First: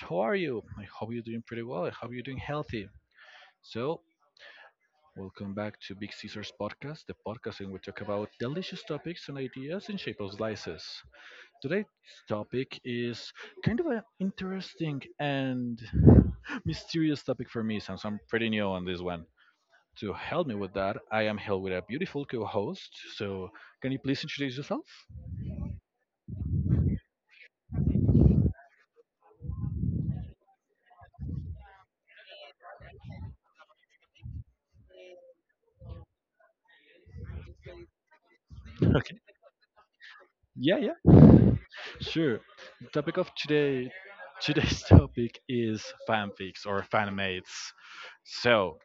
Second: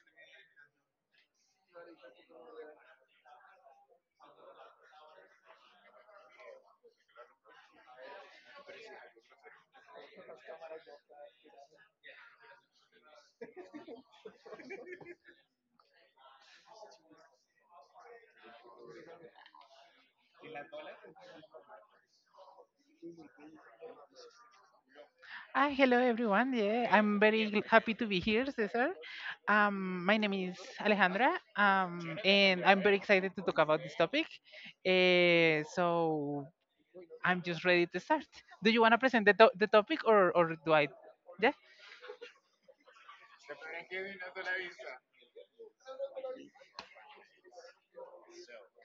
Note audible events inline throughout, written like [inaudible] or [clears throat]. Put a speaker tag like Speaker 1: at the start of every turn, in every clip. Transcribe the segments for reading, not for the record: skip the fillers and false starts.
Speaker 1: How are you? I hope you're doing pretty well. I hope you're doing healthy. So, Welcome back to Big Caesar's podcast, the podcast in which we talk about delicious topics and ideas in shape of slices. Today's topic is kind of an interesting and [laughs] mysterious topic for me since I'm pretty new on this one. To help me with that, I am here with a beautiful co host. So, can you please introduce yourself?
Speaker 2: Hello everyone. Yeah, I'm very happy to be here, Cesar. My name is Alejandra, and I'm very excited to talk about this topic. So I'm just ready to start. Do you want
Speaker 1: [laughs]
Speaker 2: to
Speaker 1: Okay.
Speaker 2: present the topic, or do
Speaker 1: Yeah,
Speaker 2: I?
Speaker 1: yeah.
Speaker 2: Yeah,
Speaker 1: Sure. The topic of today, today's [laughs] topic is fanfics or fanmates. So,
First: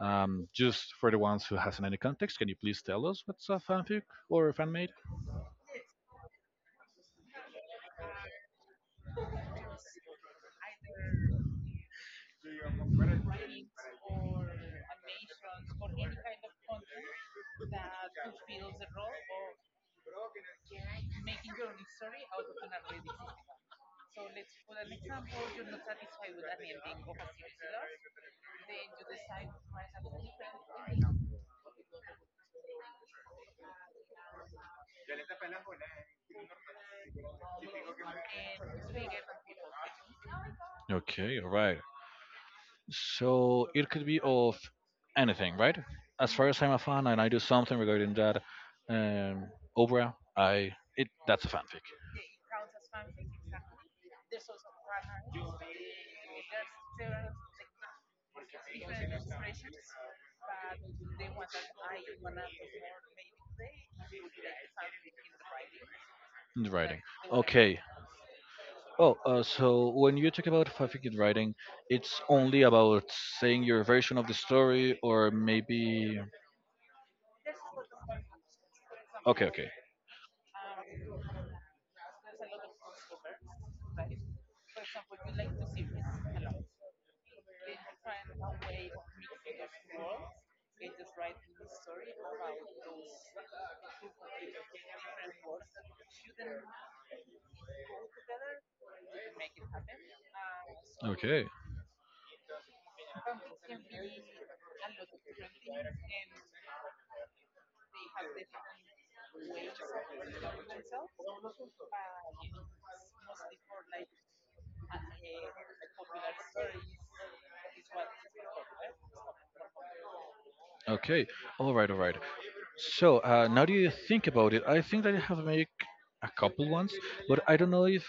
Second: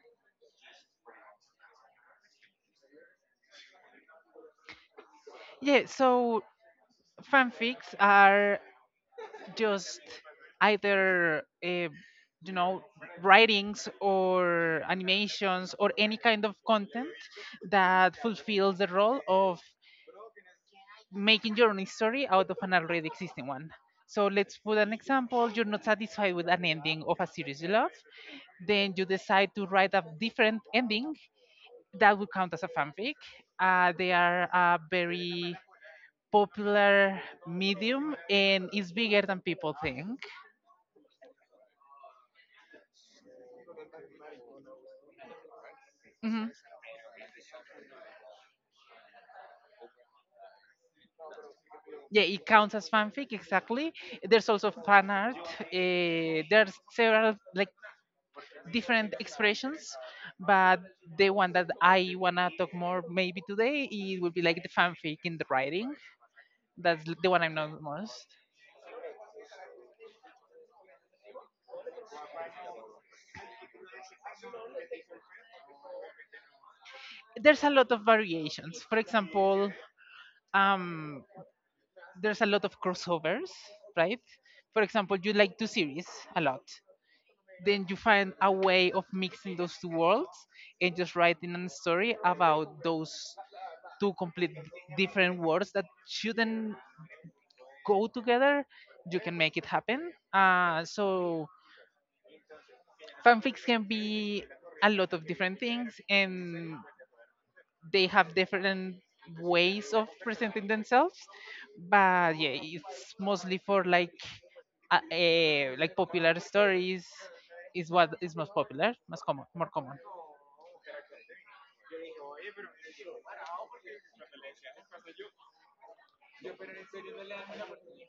Speaker 1: just for the ones who hasn't any context, can you please tell us what's a fanfic or a fanmate?
Speaker 2: yeah. So fanfics are just either you know writings or animations or any kind of content that fulfills the role of making your own story out of an already existing one. So let's put an example. You're not satisfied with an ending of a series you love. Then you decide to write a different ending that would count as a fanfic. They are a very popular medium, and it's bigger than people think.
Speaker 1: Okay, all right. So it could be of anything, right? As far
Speaker 2: Mhm.
Speaker 1: as I'm a fan and I do something regarding that um, opera, I it that's a fanfic
Speaker 2: Yeah, it counts as fanfic, exactly. There's also fan art. There's several like different expressions, but the one that I want to talk more maybe today, it would be like the fanfic in the writing.
Speaker 1: in the writing.
Speaker 2: That's the one I know
Speaker 1: Okay.
Speaker 2: the most.
Speaker 1: Oh, so when you talk about fanfic in writing, it's only about saying your version of the story, or maybe.
Speaker 2: There's a lot of variations. For
Speaker 1: Okay, okay,
Speaker 2: example, um, there's a lot of crossovers, right? For example, you like two series a lot, then you find a way of mixing those two worlds and just writing a story about those two complete different worlds that shouldn't go together. You can make it happen. Uh,
Speaker 1: okay,
Speaker 2: so fanfics can be a lot of different things, and they have different ways of presenting themselves. But yeah, it's mostly for like like popular stories is what is most popular, most common, more common.
Speaker 1: okay. All right, all right. So now that you think about it? I think that I have made a couple ones, but I don't know if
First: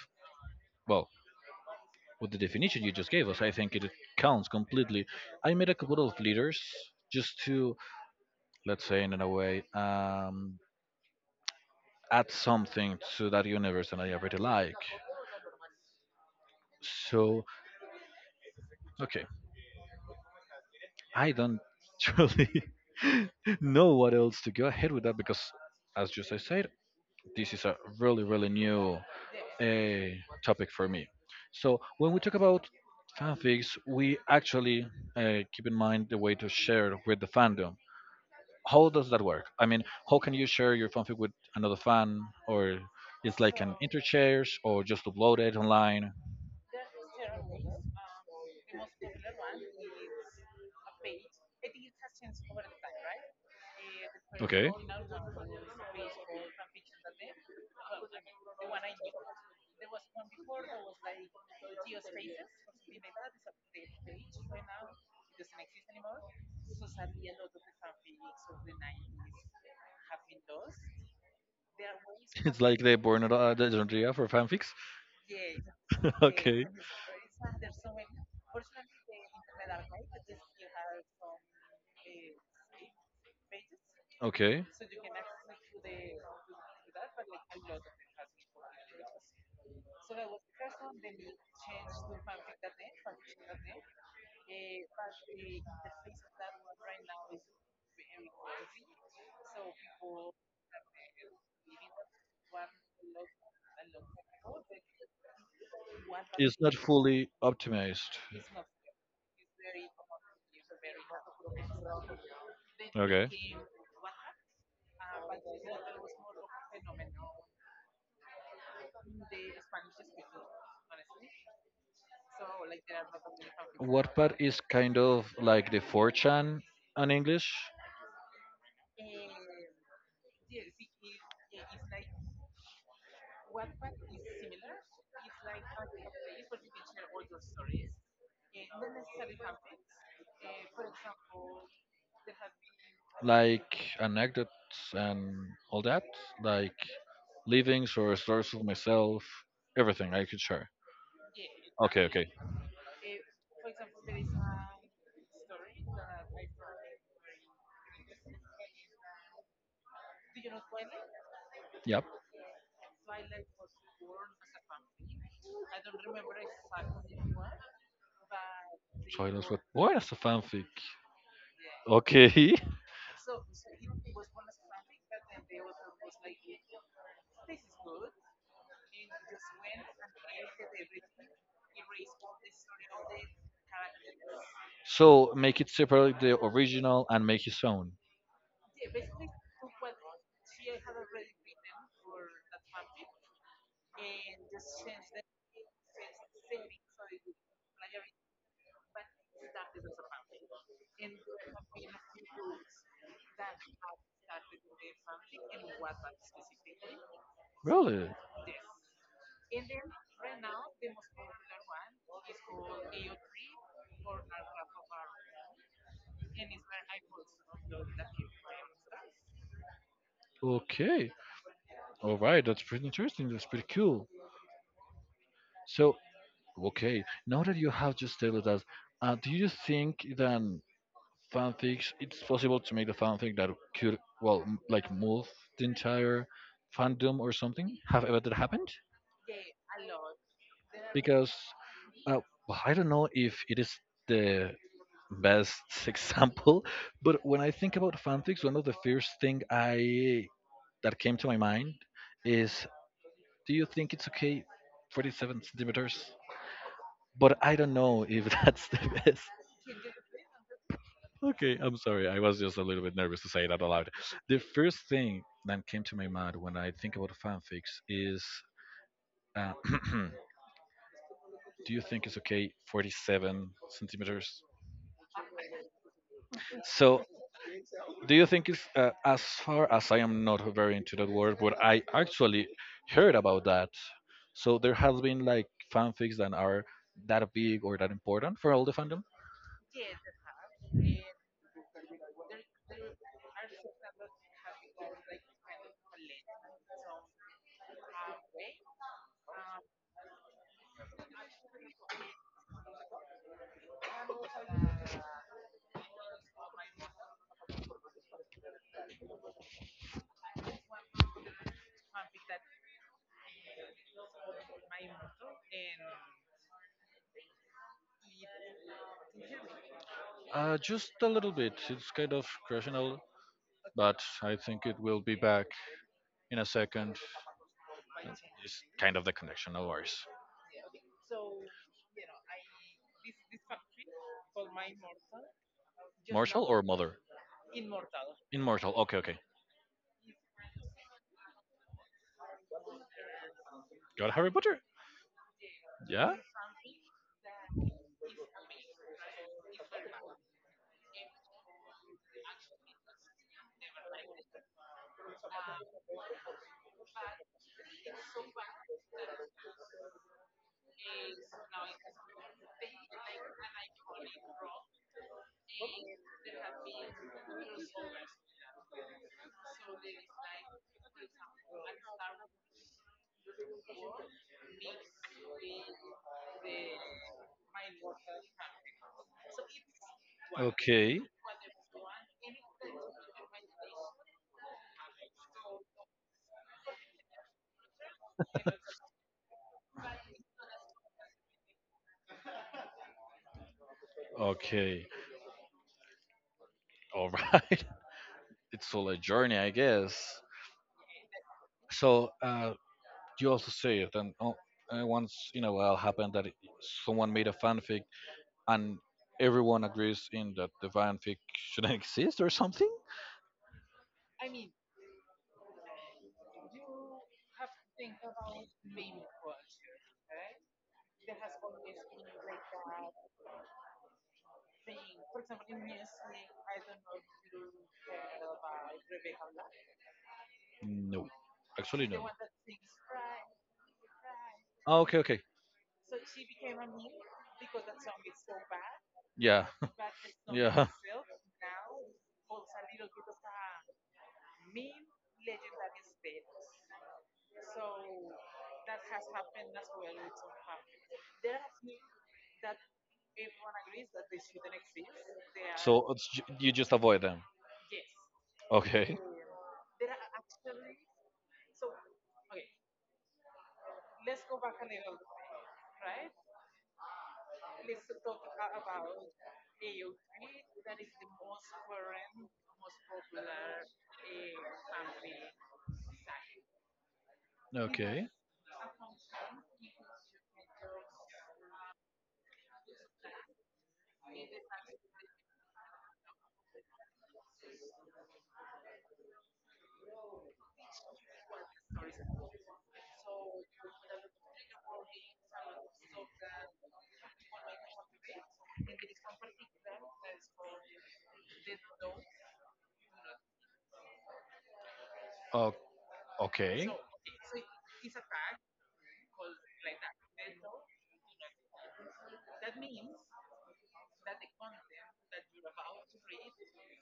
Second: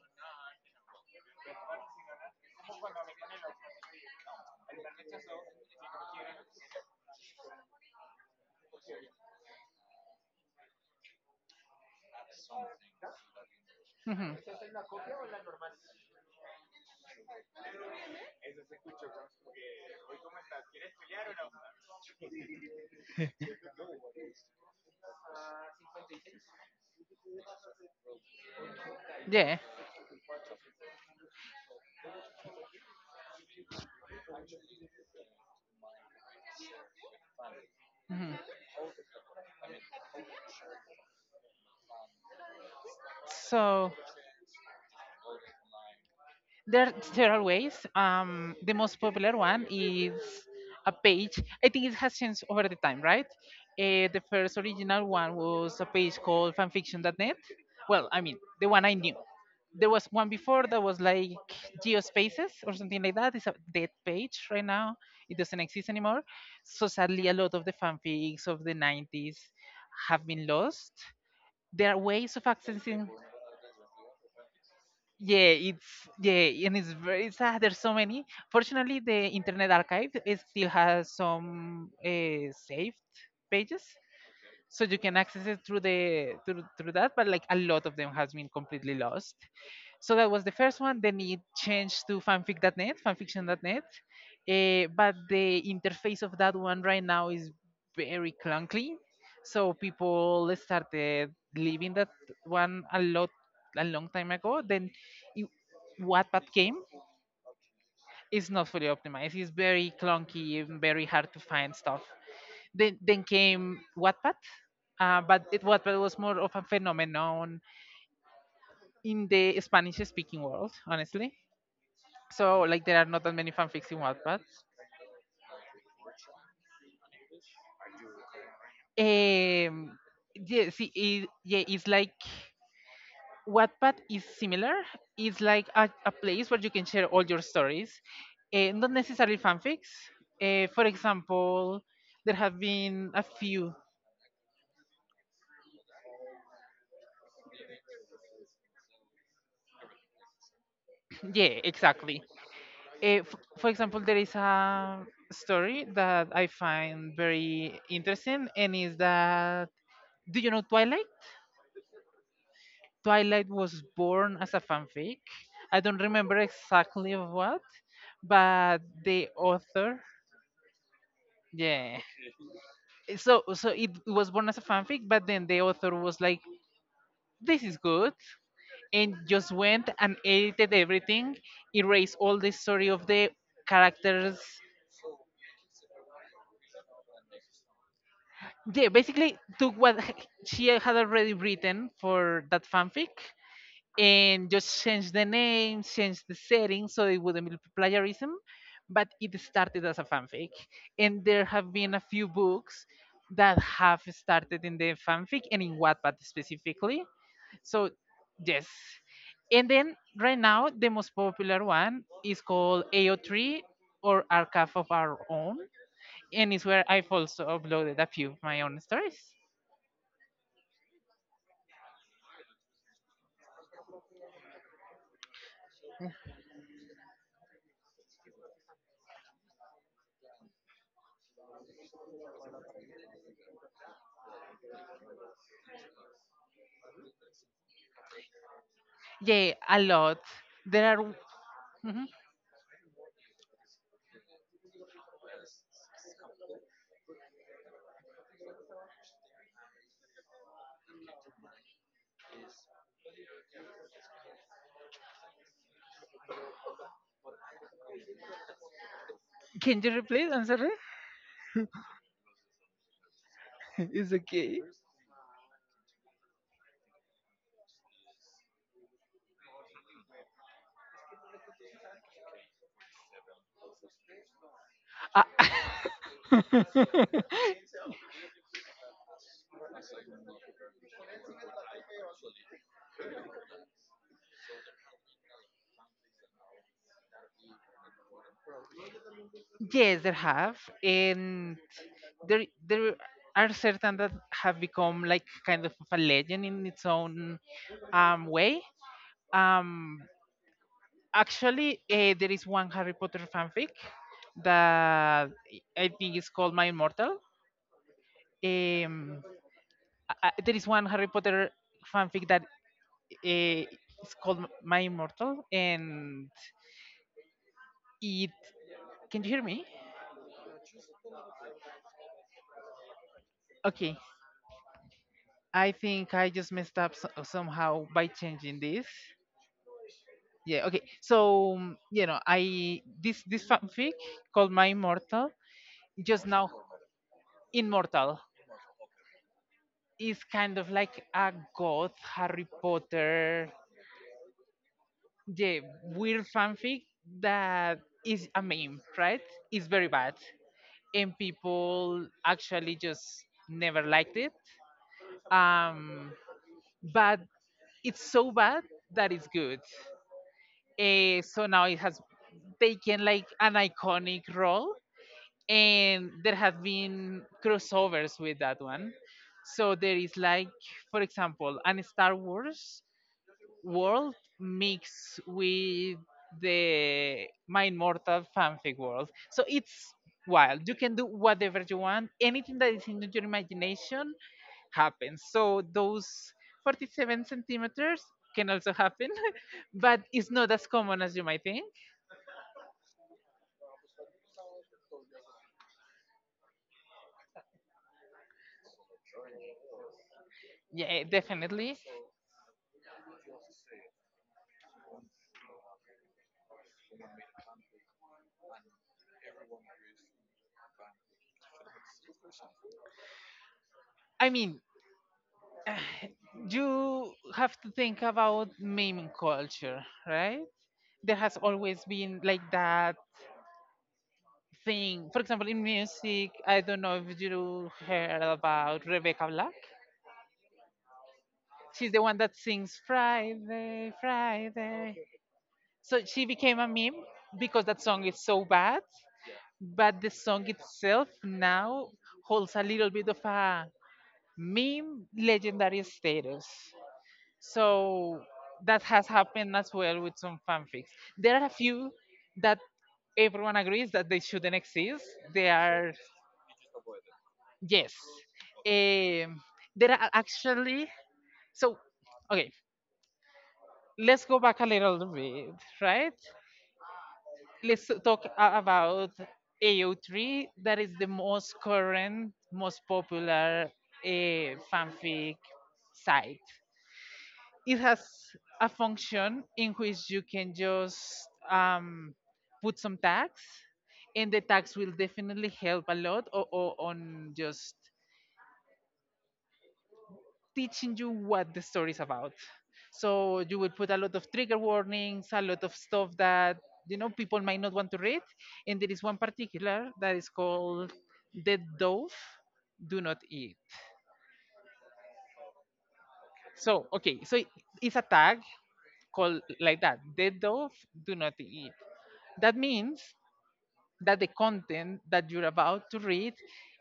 Speaker 1: well, with the definition you just gave us, I think it counts completely. I made a couple of leaders just to, let's say, in a way, add something to that universe that I
Speaker 2: Hmm.
Speaker 1: already like. So okay. I don't [laughs] truly [laughs] know what else to go ahead with that because, as just I said, this is a really, really new
Speaker 2: Yeah.
Speaker 1: uh, topic for me. So, when we talk about fanfics, we actually keep in mind the way to share with the fandom.
Speaker 2: Hmm.
Speaker 1: How does that work? I mean, how can you share your fanfic with another fan, or it's like an
Speaker 2: So.
Speaker 1: interchange, or just upload it online?
Speaker 2: There are several ways. The most popular one is a page. I think it has changed over the time, right? The first
Speaker 1: Okay.
Speaker 2: original one was a page called fanfiction.net. Well, I mean, the one I knew. There was one before that was like Geospaces or something like that. It's a dead page right now. It doesn't exist anymore. So sadly, a lot of the fanfics of the 90s have been lost. There are ways of
Speaker 1: [laughs] It's like the
Speaker 2: accessing,
Speaker 1: born the genre for fanfics.
Speaker 2: yeah, it's,
Speaker 1: [laughs] Okay.
Speaker 2: yeah, and it's very sad. There's so many. Fortunately, the Internet Archive, it still has some saved pages,
Speaker 1: Okay.
Speaker 2: so you can access it through the through through that. But like a lot of them has been completely lost. So that was the first one. Then it changed to fanfic.net, fanfiction.net. But the interface of that one right now is very clunky. So people started leaving that one a lot, a long time ago. Then it, Wattpad
Speaker 1: It's not
Speaker 2: came.
Speaker 1: fully optimized.
Speaker 2: It's not fully optimized. It's very clunky and very hard to find stuff. Then
Speaker 1: Okay.
Speaker 2: came Wattpad. Wattpad was more of a phenomenon in the Spanish-speaking world, honestly. So like there are not that many fanfics in
Speaker 1: What
Speaker 2: Wattpad.
Speaker 1: part is kind of like the 4chan in English.
Speaker 2: Um, yeah, it's like Wattpad is similar. It's like a place where you can share all your stories, not necessarily fanfics. For example, there have been a
Speaker 1: Like
Speaker 2: few.
Speaker 1: anecdotes and all that, like livings or stories of myself, everything I could share.
Speaker 2: [clears throat] Yeah,
Speaker 1: Okay,
Speaker 2: exactly.
Speaker 1: okay.
Speaker 2: For example, there is a story that I find very interesting, and is that, do you know Twilight?
Speaker 1: Yep.
Speaker 2: Twilight was born as a fanfic. I don't remember exactly of what, but
Speaker 1: So
Speaker 2: the
Speaker 1: I was what
Speaker 2: author,
Speaker 1: is a fanfic?
Speaker 2: yeah.
Speaker 1: Okay.
Speaker 2: So it was born as a fanfic, but then the author was like, "This is good," and just went and edited everything, erased all the story of the characters.
Speaker 1: [laughs] So make it separate the original and make his own.
Speaker 2: Yeah, basically took what she had already written for that fanfic and just change the name, change the setting so it wouldn't be plagiarism. But it started as a fanfic, and there have been a few books that have started in the fanfic and in Wattpad specifically. So
Speaker 1: Really?
Speaker 2: yes, and then right now the most popular one is called AO3 or Archive of Our Own, and it's where I've also uploaded a few of my own stories.
Speaker 1: Okay. All right. That's pretty interesting. That's pretty cool. So okay, now that you have just told us, do you think that fanfics it's possible to make a fanfic that could well like move the entire fandom or something? Have ever that happened?
Speaker 2: Yeah, a lot. There are.
Speaker 1: Because
Speaker 2: Mhm.
Speaker 1: uh, well, I don't know if it is the best [laughs] example, but when I think about fanfics, one of the first thing I that came to my mind is, do you think it's okay, 47 centimeters? But I don't know if [laughs] that's the best
Speaker 2: Can you repeat? I'm sorry.
Speaker 1: Okay, I'm sorry. I was just a little bit nervous to say that
Speaker 2: [laughs]
Speaker 1: aloud.
Speaker 2: It's
Speaker 1: The
Speaker 2: okay.
Speaker 1: first thing that came to my mind when I think about fanfics is uh, [clears throat] do you think it's okay 47 centimeters?
Speaker 2: Ah,
Speaker 1: So,
Speaker 2: [laughs]
Speaker 1: do you think it's, as far as I am not very into that word, but I actually heard about that. So, there has been like fanfics that are that big or that important for all the fandom?
Speaker 2: yes, there have, and there are certain that have become like kind of a legend in its own way. Um, there is one Harry Potter fanfic that I think is called My Immortal. Um, there is one Harry Potter fanfic that uh, is called My Immortal, and it. Can you hear me?
Speaker 1: Just a little bit. It's kind of crushing.
Speaker 2: Okay.
Speaker 1: But I think it will be back
Speaker 2: I think I
Speaker 1: in a
Speaker 2: just messed
Speaker 1: second.
Speaker 2: up so- somehow by
Speaker 1: It's
Speaker 2: changing this.
Speaker 1: kind of the connection, no worries.
Speaker 2: Yeah, okay. So, mm, you know, I this this fanfic called My Immortal, just
Speaker 1: Mortal
Speaker 2: now
Speaker 1: or mother?
Speaker 2: Immortal,
Speaker 1: Immortal. Okay, okay.
Speaker 2: is kind of like a god Harry Potter,
Speaker 1: Got Harry Potter?
Speaker 2: yeah,
Speaker 1: Yeah?
Speaker 2: weird fanfic that is a meme, right? It's very bad. And people actually just never liked it. Um, but it's so bad that it's good. So now it has taken like an iconic role, and there have been crossovers with that one. So there is like, for example, an Star Wars world mixed with the My Immortal fanfic world. So it's wild. You can
Speaker 1: Okay,
Speaker 2: do whatever you want. Anything that is in your imagination happens. So those 47 centimeters can also happen, [laughs] but it's not as common as you might think.
Speaker 1: okay. All right. [laughs] It's all a journey, I guess.
Speaker 2: Yeah, definitely.
Speaker 1: So, you also say it, and oh, once in a while happened that someone made a fanfic and everyone agrees in that the fanfic shouldn't [laughs] exist or something?
Speaker 2: I mean, [sighs] you have to think about meme culture, right? There has always been like that thing. For example, in music, I don't know if you heard about Rebecca Black.
Speaker 1: No, actually
Speaker 2: She's the
Speaker 1: no.
Speaker 2: one that sings Friday,
Speaker 1: Oh,
Speaker 2: Friday.
Speaker 1: okay, okay.
Speaker 2: So she became a meme because that song is so bad,
Speaker 1: Yeah,
Speaker 2: but the
Speaker 1: [laughs]
Speaker 2: song
Speaker 1: yeah.
Speaker 2: itself now holds a little bit of a meme legendary status. So that has happened as well with some fanfics. There are a few that everyone agrees that they shouldn't exist. They
Speaker 1: So
Speaker 2: are,
Speaker 1: it's, you just avoid them.
Speaker 2: yes.
Speaker 1: Okay.
Speaker 2: Um, there are actually so Okay. Let's go back a little bit, right? Let's talk about AO3. That is the most current, most popular uh, fanfic site. It has
Speaker 1: Okay.
Speaker 2: a function in which you can just um, put some tags, and the tags will definitely help a lot on just teaching you what the story is about. So you will put a lot of trigger warnings, a lot of stuff that, you know, people might not want to read, and there is one particular that is called Dead Dove Do Not Eat.
Speaker 1: Oh, okay.
Speaker 2: So okay, so it's a tag called like that, Dead Dove Do Not Eat. That means that the content that you're about to read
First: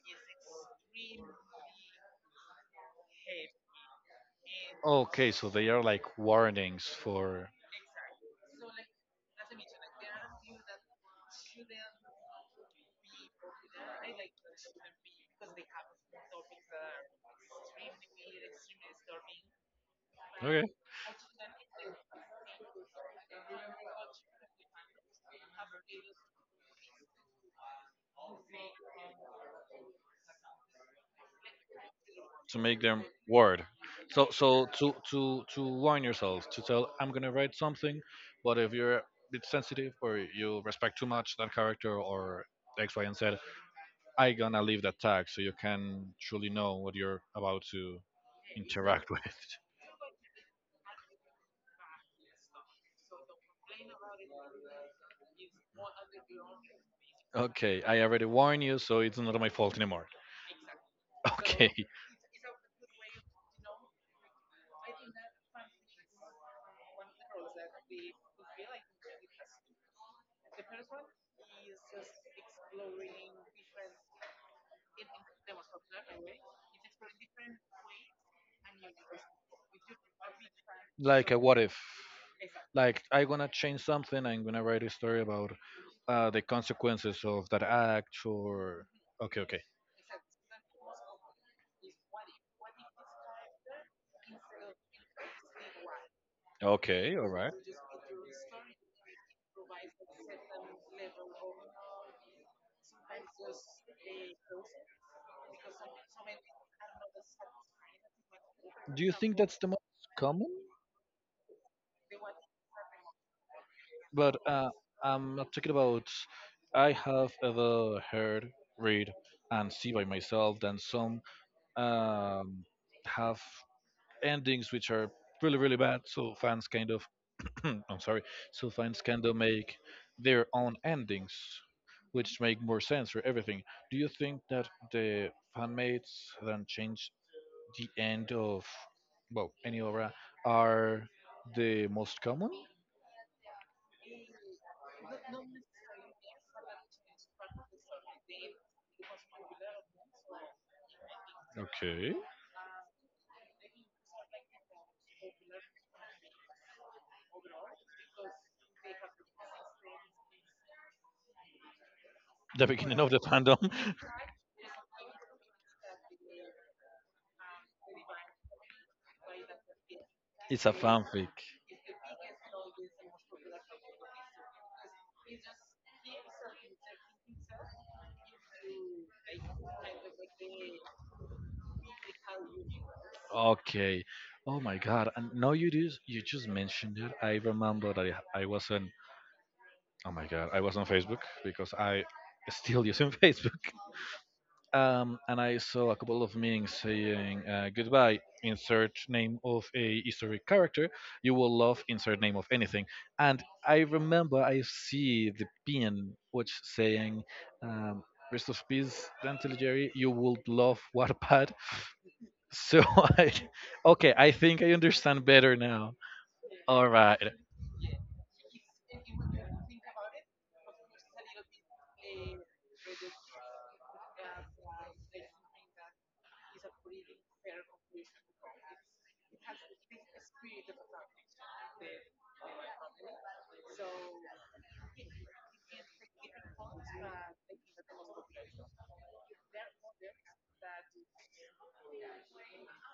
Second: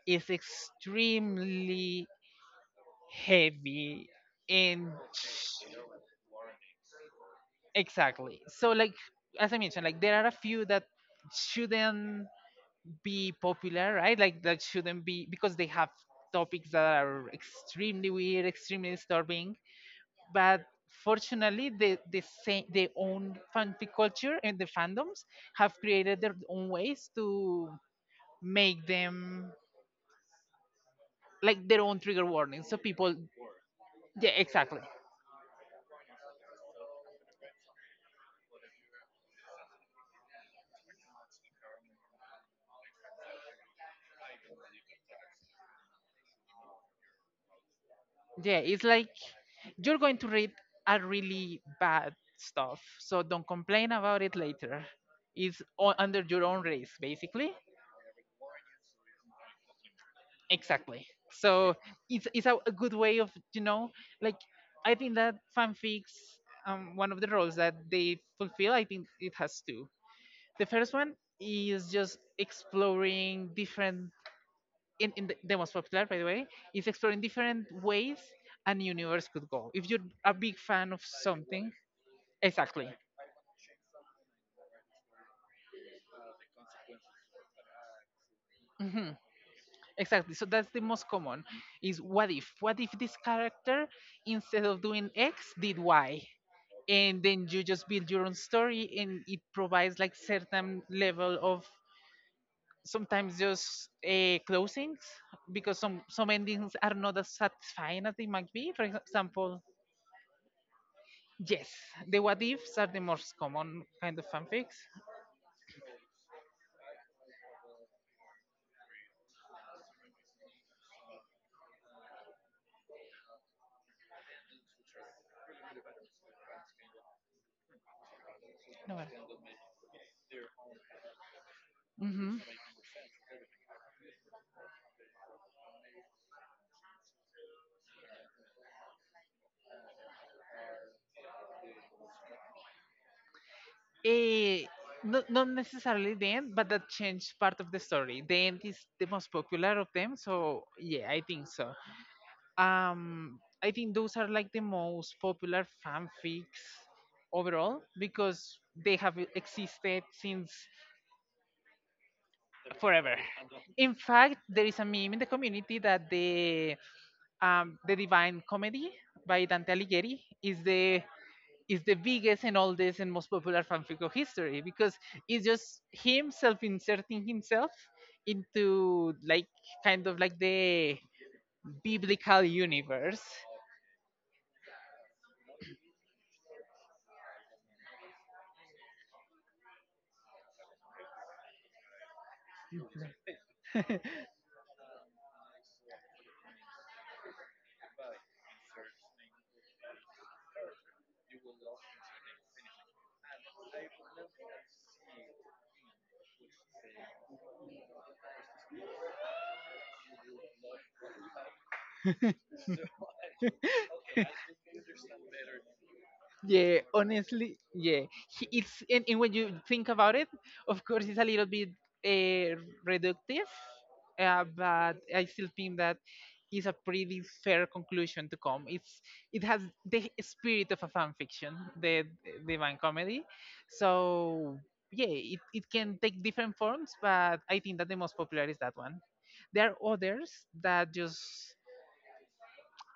Speaker 2: is extremely heavy, and
Speaker 1: Okay, so they are like warnings for.
Speaker 2: exactly. So like, as I mentioned, like there are a few that shouldn't be popular, right? Like that shouldn't be, because they have topics that are extremely weird, extremely disturbing. But
Speaker 1: Okay.
Speaker 2: fortunately, the same, their own fanfic culture and the fandoms, have created their own ways to make them like their own trigger
Speaker 1: To
Speaker 2: warnings. So
Speaker 1: make them
Speaker 2: people,
Speaker 1: word.
Speaker 2: yeah,
Speaker 1: So so
Speaker 2: exactly.
Speaker 1: to to to warn yourself to tell I'm gonna write something, but if you're a bit sensitive or you respect too much that character or X Y and Z, I gonna leave that tag so you can truly know what you're about to
Speaker 2: Yeah, it's like
Speaker 1: interact [laughs] with.
Speaker 2: you're going to read a really bad stuff, so don't complain about it later. It's under your own risk, basically.
Speaker 1: Okay, I already warned you, so it's not my fault anymore.
Speaker 2: Exactly.
Speaker 1: [laughs] Okay.
Speaker 2: So it's a good way of, you know, like, I think that fanfics, one of the roles that they fulfill, I think it has two. The first one is just exploring different, the most popular by the way, is exploring different ways an universe could go if you're a big fan of
Speaker 1: Like a what
Speaker 2: something.
Speaker 1: if.
Speaker 2: Exactly.
Speaker 1: Like I'm gonna change something, I'm gonna write a story about the consequences of that act or
Speaker 2: Hmm.
Speaker 1: okay, okay.
Speaker 2: Exactly. So that's the most common, is what if, what if this character instead of doing x did y,
Speaker 1: Okay,
Speaker 2: and
Speaker 1: all
Speaker 2: then
Speaker 1: right.
Speaker 2: you just build your own story, and it provides like certain level of, sometimes just closings, because some endings are not as satisfying as they might be, for
Speaker 1: Do you think that's
Speaker 2: example.
Speaker 1: the most common?
Speaker 2: Yes, the what ifs are the most common kind of
Speaker 1: But
Speaker 2: fanfics.
Speaker 1: I'm not talking about. I have ever heard, read, and see by myself that some um, have endings which are really, really bad. So fans kind of, [clears throat] I'm sorry, so fans kind of make their own endings,
Speaker 2: Mm-hmm.
Speaker 1: which make more sense for everything. Do you think that the fanmates that change the end of, well, any obra are the most common?
Speaker 2: Eh, no, not necessarily the end, but that changed part of the story. The end is the most popular of them, so yeah, I think so.
Speaker 1: Okay.
Speaker 2: I think those are like the most popular fanfics overall because they have existed since
Speaker 1: The beginning of
Speaker 2: forever.
Speaker 1: the fandom
Speaker 2: In fact, there is a meme in the community that the Divine Comedy by Dante Alighieri
Speaker 1: [laughs]
Speaker 2: is
Speaker 1: is a fanfic.
Speaker 2: the biggest and oldest and most popular fanfic of history, because it's just him self-inserting himself into like, kind of like the biblical universe.
Speaker 1: Okay. Oh my god. And now you just mentioned it. I remember that I was on oh my god, I was on Facebook because I still using [laughs] Facebook. And I saw a couple of meanings saying goodbye, insert name of a historic character, you will love insert name of anything. And I remember I see the pin which saying um, rest of peace, Dante Alighieri, you will love Wattpad. So [laughs] I, okay, I think I understand better now.
Speaker 2: Yeah,
Speaker 1: All right.
Speaker 2: honestly, yeah. It's, and when you think about it, of course, it's a little bit uh, reductive, but I still think that is a pretty fair conclusion to come. It has the spirit of a fan fiction, the Divine Comedy. So yeah, it can take different forms, but I think that the most popular is that one. There are others that just,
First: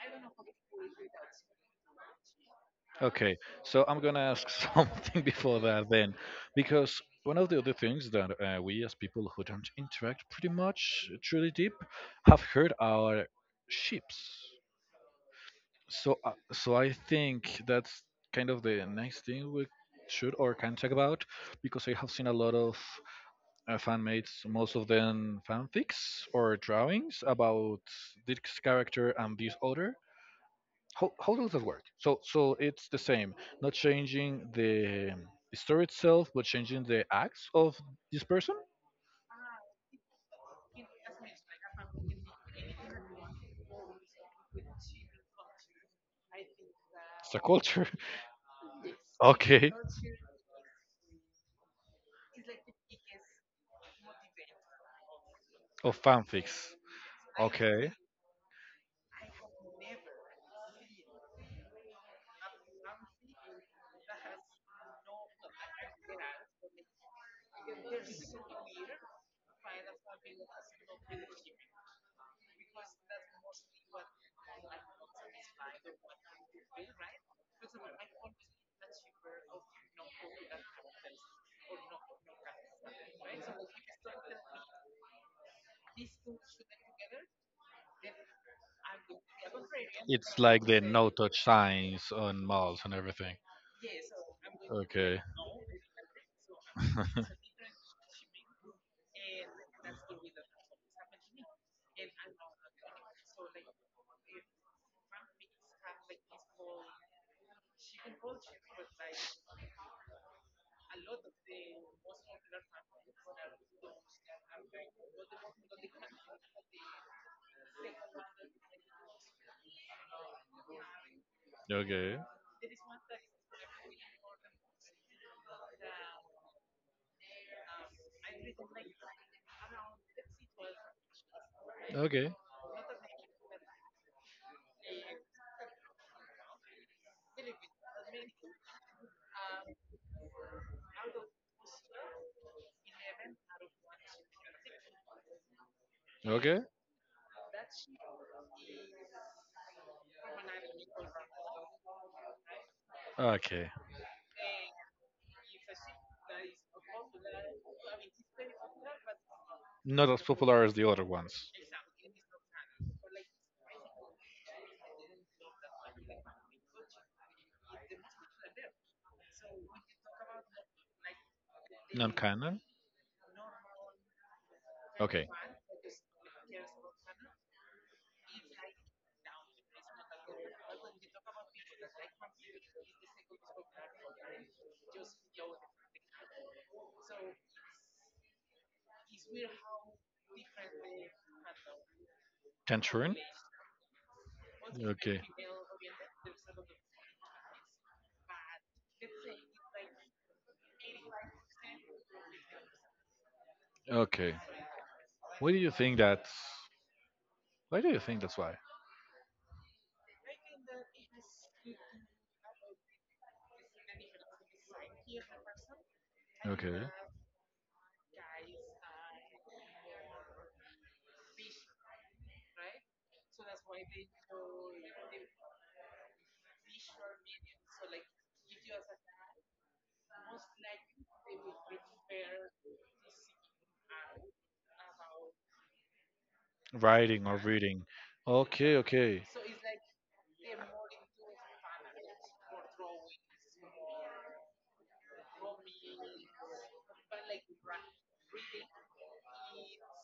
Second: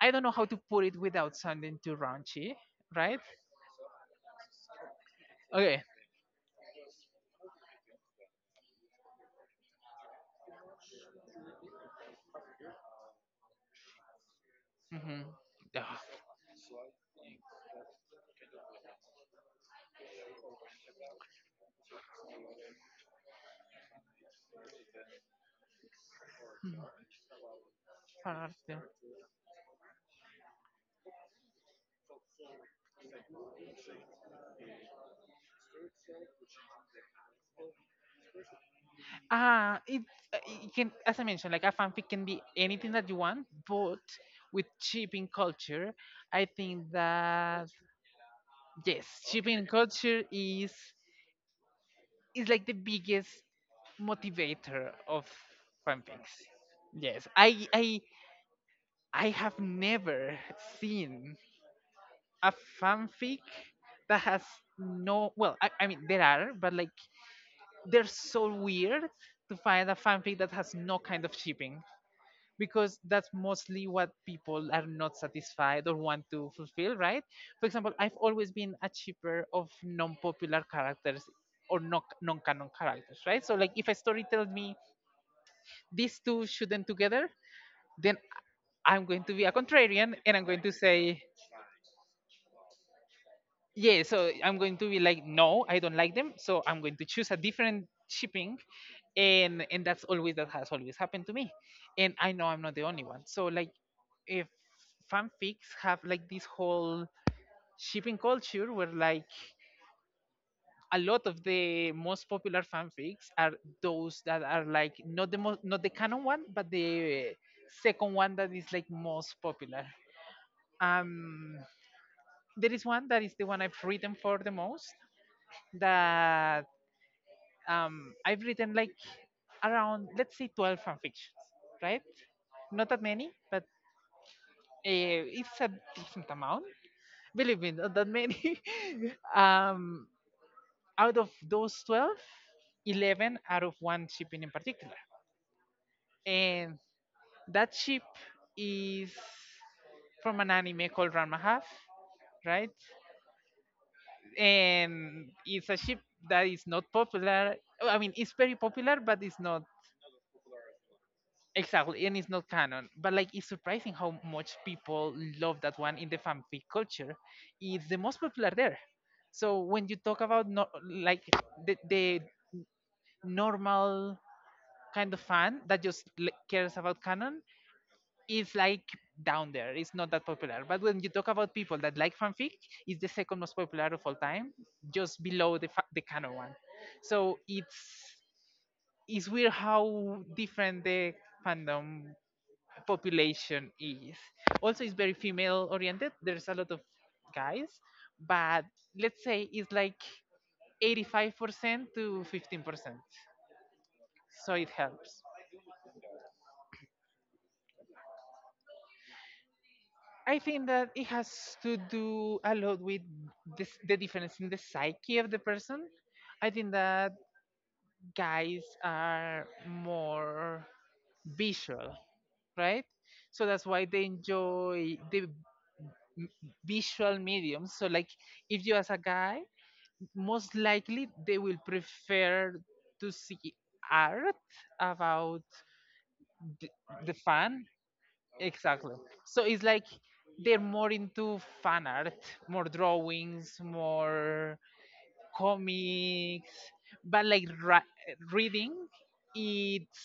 Speaker 2: I don't know how to put it without sounding too raunchy, right?
Speaker 1: Okay, so I'm gonna ask [laughs] something before
Speaker 2: Okay,
Speaker 1: that then, because one of the other things that we as people who don't interact pretty much truly deep have heard are ships.
Speaker 2: mm-hmm. Ah,
Speaker 1: So, so I think that's kind of the next thing we should or can talk about, because I have seen a lot of fan mates, most of them fanfics or
Speaker 2: hmm,
Speaker 1: drawings about
Speaker 2: fan
Speaker 1: this
Speaker 2: art, yeah.
Speaker 1: character and this other. How does that work? So so it's the same, not changing the story itself, but changing the acts of this person.
Speaker 2: It can, as I mentioned, like a fanfic can be anything that you want, but with shipping culture, I think
Speaker 1: It's a
Speaker 2: that
Speaker 1: culture. [laughs]
Speaker 2: yes, shipping
Speaker 1: Okay.
Speaker 2: culture is like the biggest motivator of
Speaker 1: Of
Speaker 2: fanfics.
Speaker 1: fanfics.
Speaker 2: Yes, I
Speaker 1: Okay.
Speaker 2: I I have never seen a fanfic that has no— well, I mean there are, but like they're so weird to find a fanfic that has no kind of shipping because that's mostly what people are not satisfied or want to fulfill, right? For example, I've always been a shipper of non-popular characters or non-canon characters, right? So like, if a story tells me these two shouldn't together, then I'm going to be a contrarian and
Speaker 1: It's
Speaker 2: I'm going
Speaker 1: like
Speaker 2: to
Speaker 1: the no
Speaker 2: say—
Speaker 1: touch signs on malls and everything.
Speaker 2: yeah, so I'm going to be
Speaker 1: Okay.
Speaker 2: like, no, I don't like them, so I'm going to choose a different shipping. And that's always— that has always happened to me, and I know I'm not the only one. So like, if fanfics have like this whole shipping culture where like a lot of the most popular fanfics are those that are like not the most— not the canon one but the second one that is like most popular. um
Speaker 1: Okay.
Speaker 2: there is one that is the one I've written for the most that— I've written like, around, let's say, 12 fan fictions, right?
Speaker 1: Okay.
Speaker 2: Not that many, but it's a decent amount. Believe me, not that many. [laughs] um, out of those 12, eleven 11 out of one ship in particular,
Speaker 1: Okay.
Speaker 2: and that ship is from an anime called Ranma Half, right?
Speaker 1: Okay.
Speaker 2: And it's a ship that is not popular. I mean, it's very popular, but it's not—
Speaker 1: Not as popular as the other ones.
Speaker 2: exactly, and it's not canon, but like it's surprising how much people love that one in the fanfic culture. It's the most popular there. So when you talk about, no, like the,
Speaker 1: Non
Speaker 2: the
Speaker 1: canon.
Speaker 2: normal kind of
Speaker 1: Okay.
Speaker 2: fan that just cares about canon, it's like down there. It's not that popular. But when you talk about people that like fanfic, it's the second most popular of all time, just below the the canon one. So it's— it's weird how different the fandom
Speaker 1: Tangerine.
Speaker 2: population is. Also, it's very
Speaker 1: Okay.
Speaker 2: female oriented. There's a lot of guys, but let's say it's like 85% to 15%.
Speaker 1: Okay.
Speaker 2: So it helps.
Speaker 1: Why do you think that's? Why do you think that's why?
Speaker 2: I think that it has to do a lot with this, the difference in the psyche of the person. I think
Speaker 1: Okay.
Speaker 2: that guys are more visual, right? So that's why they enjoy the m- visual medium. So like, if you, as a guy, most likely they will prefer to see art about the, the
Speaker 1: Writing or
Speaker 2: fan—
Speaker 1: reading. Okay.
Speaker 2: exactly.
Speaker 1: Okay.
Speaker 2: So it's like they're more into fan art, more drawings, more comics, but like reading, it's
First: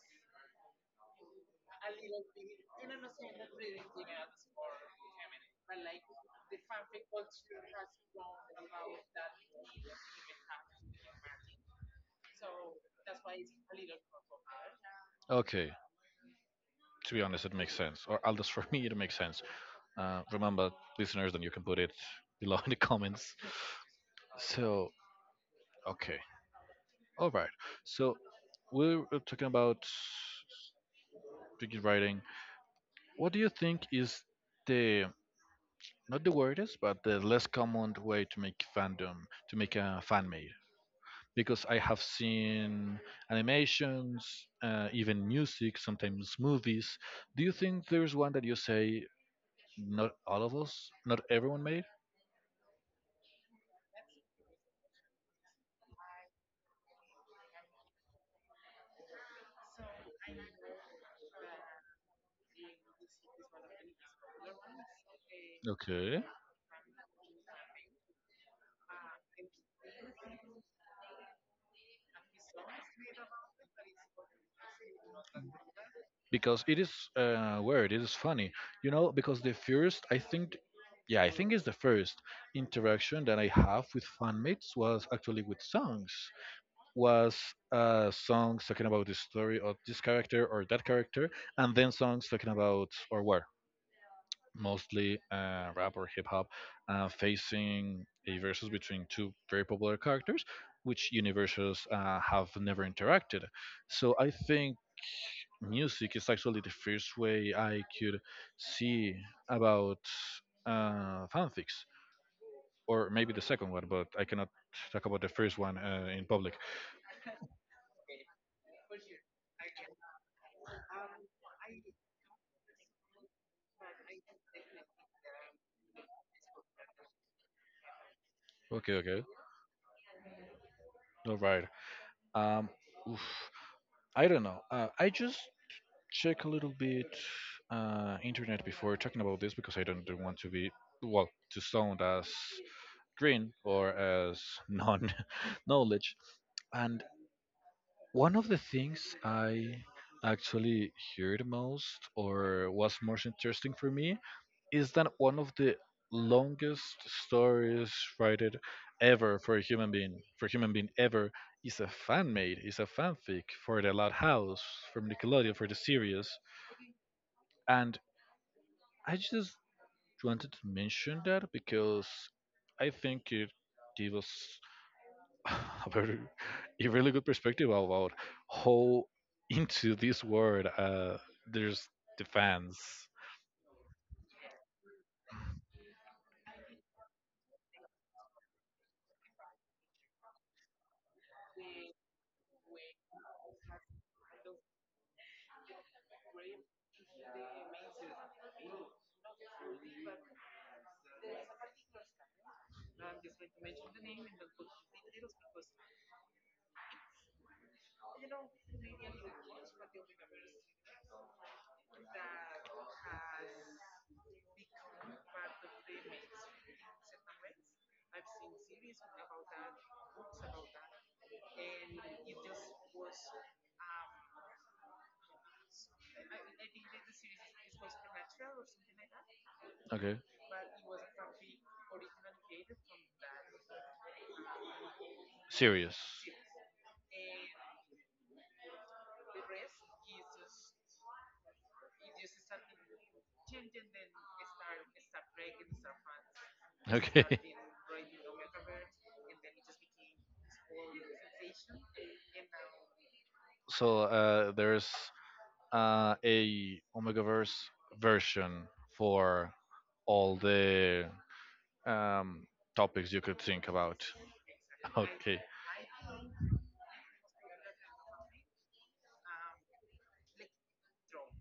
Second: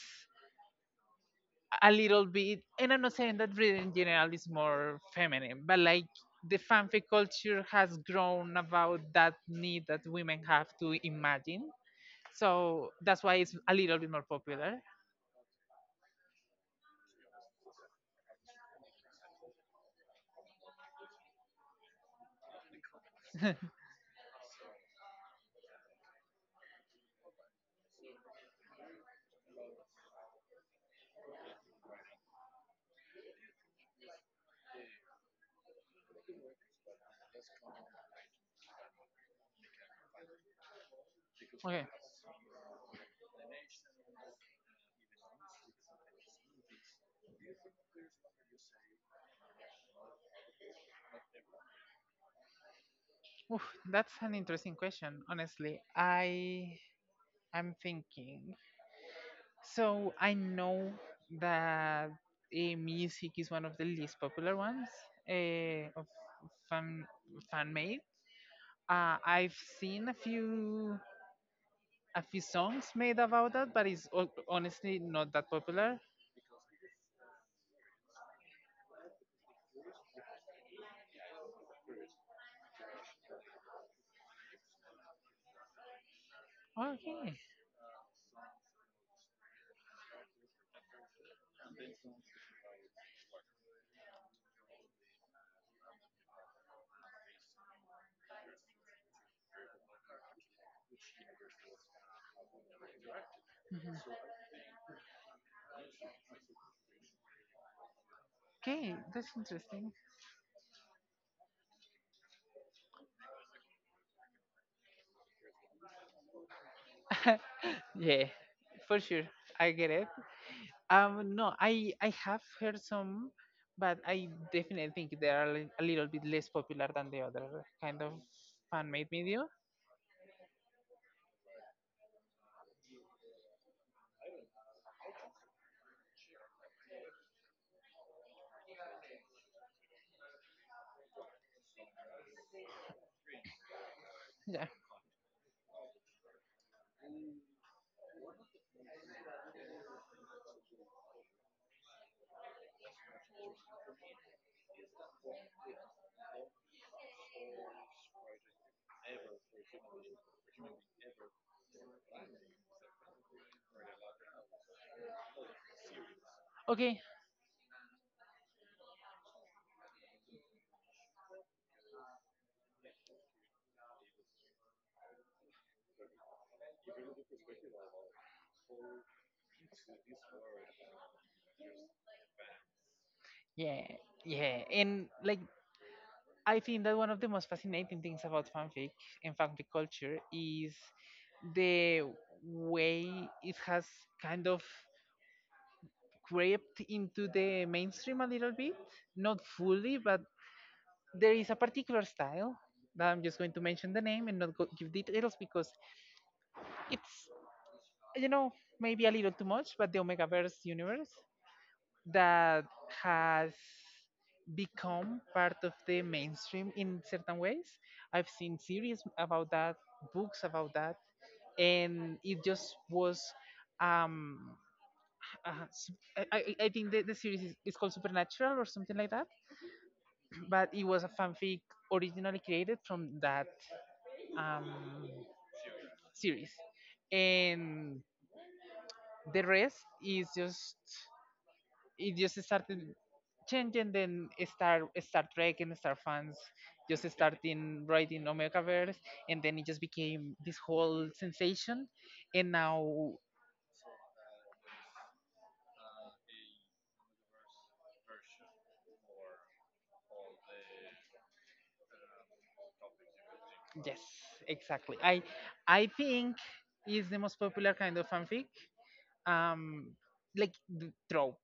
Speaker 2: a little bit— and I'm not saying that reading in general is more feminine, but like the fanfic culture has grown about that need that women have to imagine. So that's why it's a little bit more popular.
Speaker 1: Okay. To be honest, it makes sense, or at least for me, it makes sense. Remember, listeners, then you can put it below in the comments. So, okay. All right. So we're talking about speaking writing. What do you think is the not the weirdest, but the less common way to make fandom, to make a fan made? Because I
Speaker 2: Okay.
Speaker 1: have seen animations, even music, sometimes movies. Do you think there's one that you say not all of us, not everyone made?
Speaker 2: Oof, that's an interesting question, honestly. I am thinking. So I know that music is one of the least popular ones of
Speaker 1: Okay.
Speaker 2: fan— fan made. I've seen a few— a few songs made about that, but it's honestly not that popular.
Speaker 1: Because it is weird. It is funny, you know, because the first I think, yeah, I think it's the first interaction that I have with fanmates was actually with songs. Was
Speaker 2: Okay.
Speaker 1: songs talking about the story of this character or that character, and then songs talking about or were mostly rap or hip hop, facing a versus between two very popular characters, which universes have never interacted. So
Speaker 2: Mhm.
Speaker 1: I think music is actually the first way I could
Speaker 2: Okay,
Speaker 1: see
Speaker 2: that's interesting.
Speaker 1: about fanfics, or maybe the second one, but I cannot talk about the first one in public.
Speaker 2: Yeah, for sure. I get it. No, I have heard some, but I definitely think they are a little bit less popular than the other kind of
Speaker 1: Okay,
Speaker 2: fan-made
Speaker 1: okay,
Speaker 2: video.
Speaker 1: all right. Um, oof, I don't know. I just check a little bit internet before talking about this because I don't want to be well to sound as green or as
Speaker 2: Yeah.
Speaker 1: non [laughs] knowledge and one of the things I actually heard most or was most interesting for me is that one of the longest stories written ever for a human being, for human being ever, is a fan made, is a fanfic for The Loud House from Nickelodeon for the series.
Speaker 2: Okay.
Speaker 1: And I just wanted to mention that because I think it gives us [sighs] [laughs] about a really good perspective about how into this world there's the fans.
Speaker 2: Yeah. Yeah. And like, I think that one of the most fascinating things about fanfic and fanfic culture is the way it has kind of crept into the mainstream a little bit, not fully, but there is a particular style that I'm just going to mention the name and not give details because it's, you know, maybe a little too much. But the omegaverse universe that has become part of the mainstream in certain ways. I've seen series about that, books about that, and it just was— um I think the series is called Supernatural or something like that.
Speaker 1: Okay,
Speaker 2: [clears throat] But it was a fanfic originally created from that um
Speaker 1: serious.
Speaker 2: series, and the rest is just— it just started changing. Then Star Trek and Star fans just
Speaker 1: Okay, [laughs]
Speaker 2: starting writing Omegaverse, and then it just became this whole sensation. And now—
Speaker 1: so there's a Omegaverse version for all the um, topics you could think
Speaker 2: yes,
Speaker 1: about. [laughs]
Speaker 2: exactly. I
Speaker 1: Okay,
Speaker 2: I think is the most popular kind of fanfic. um like the trope,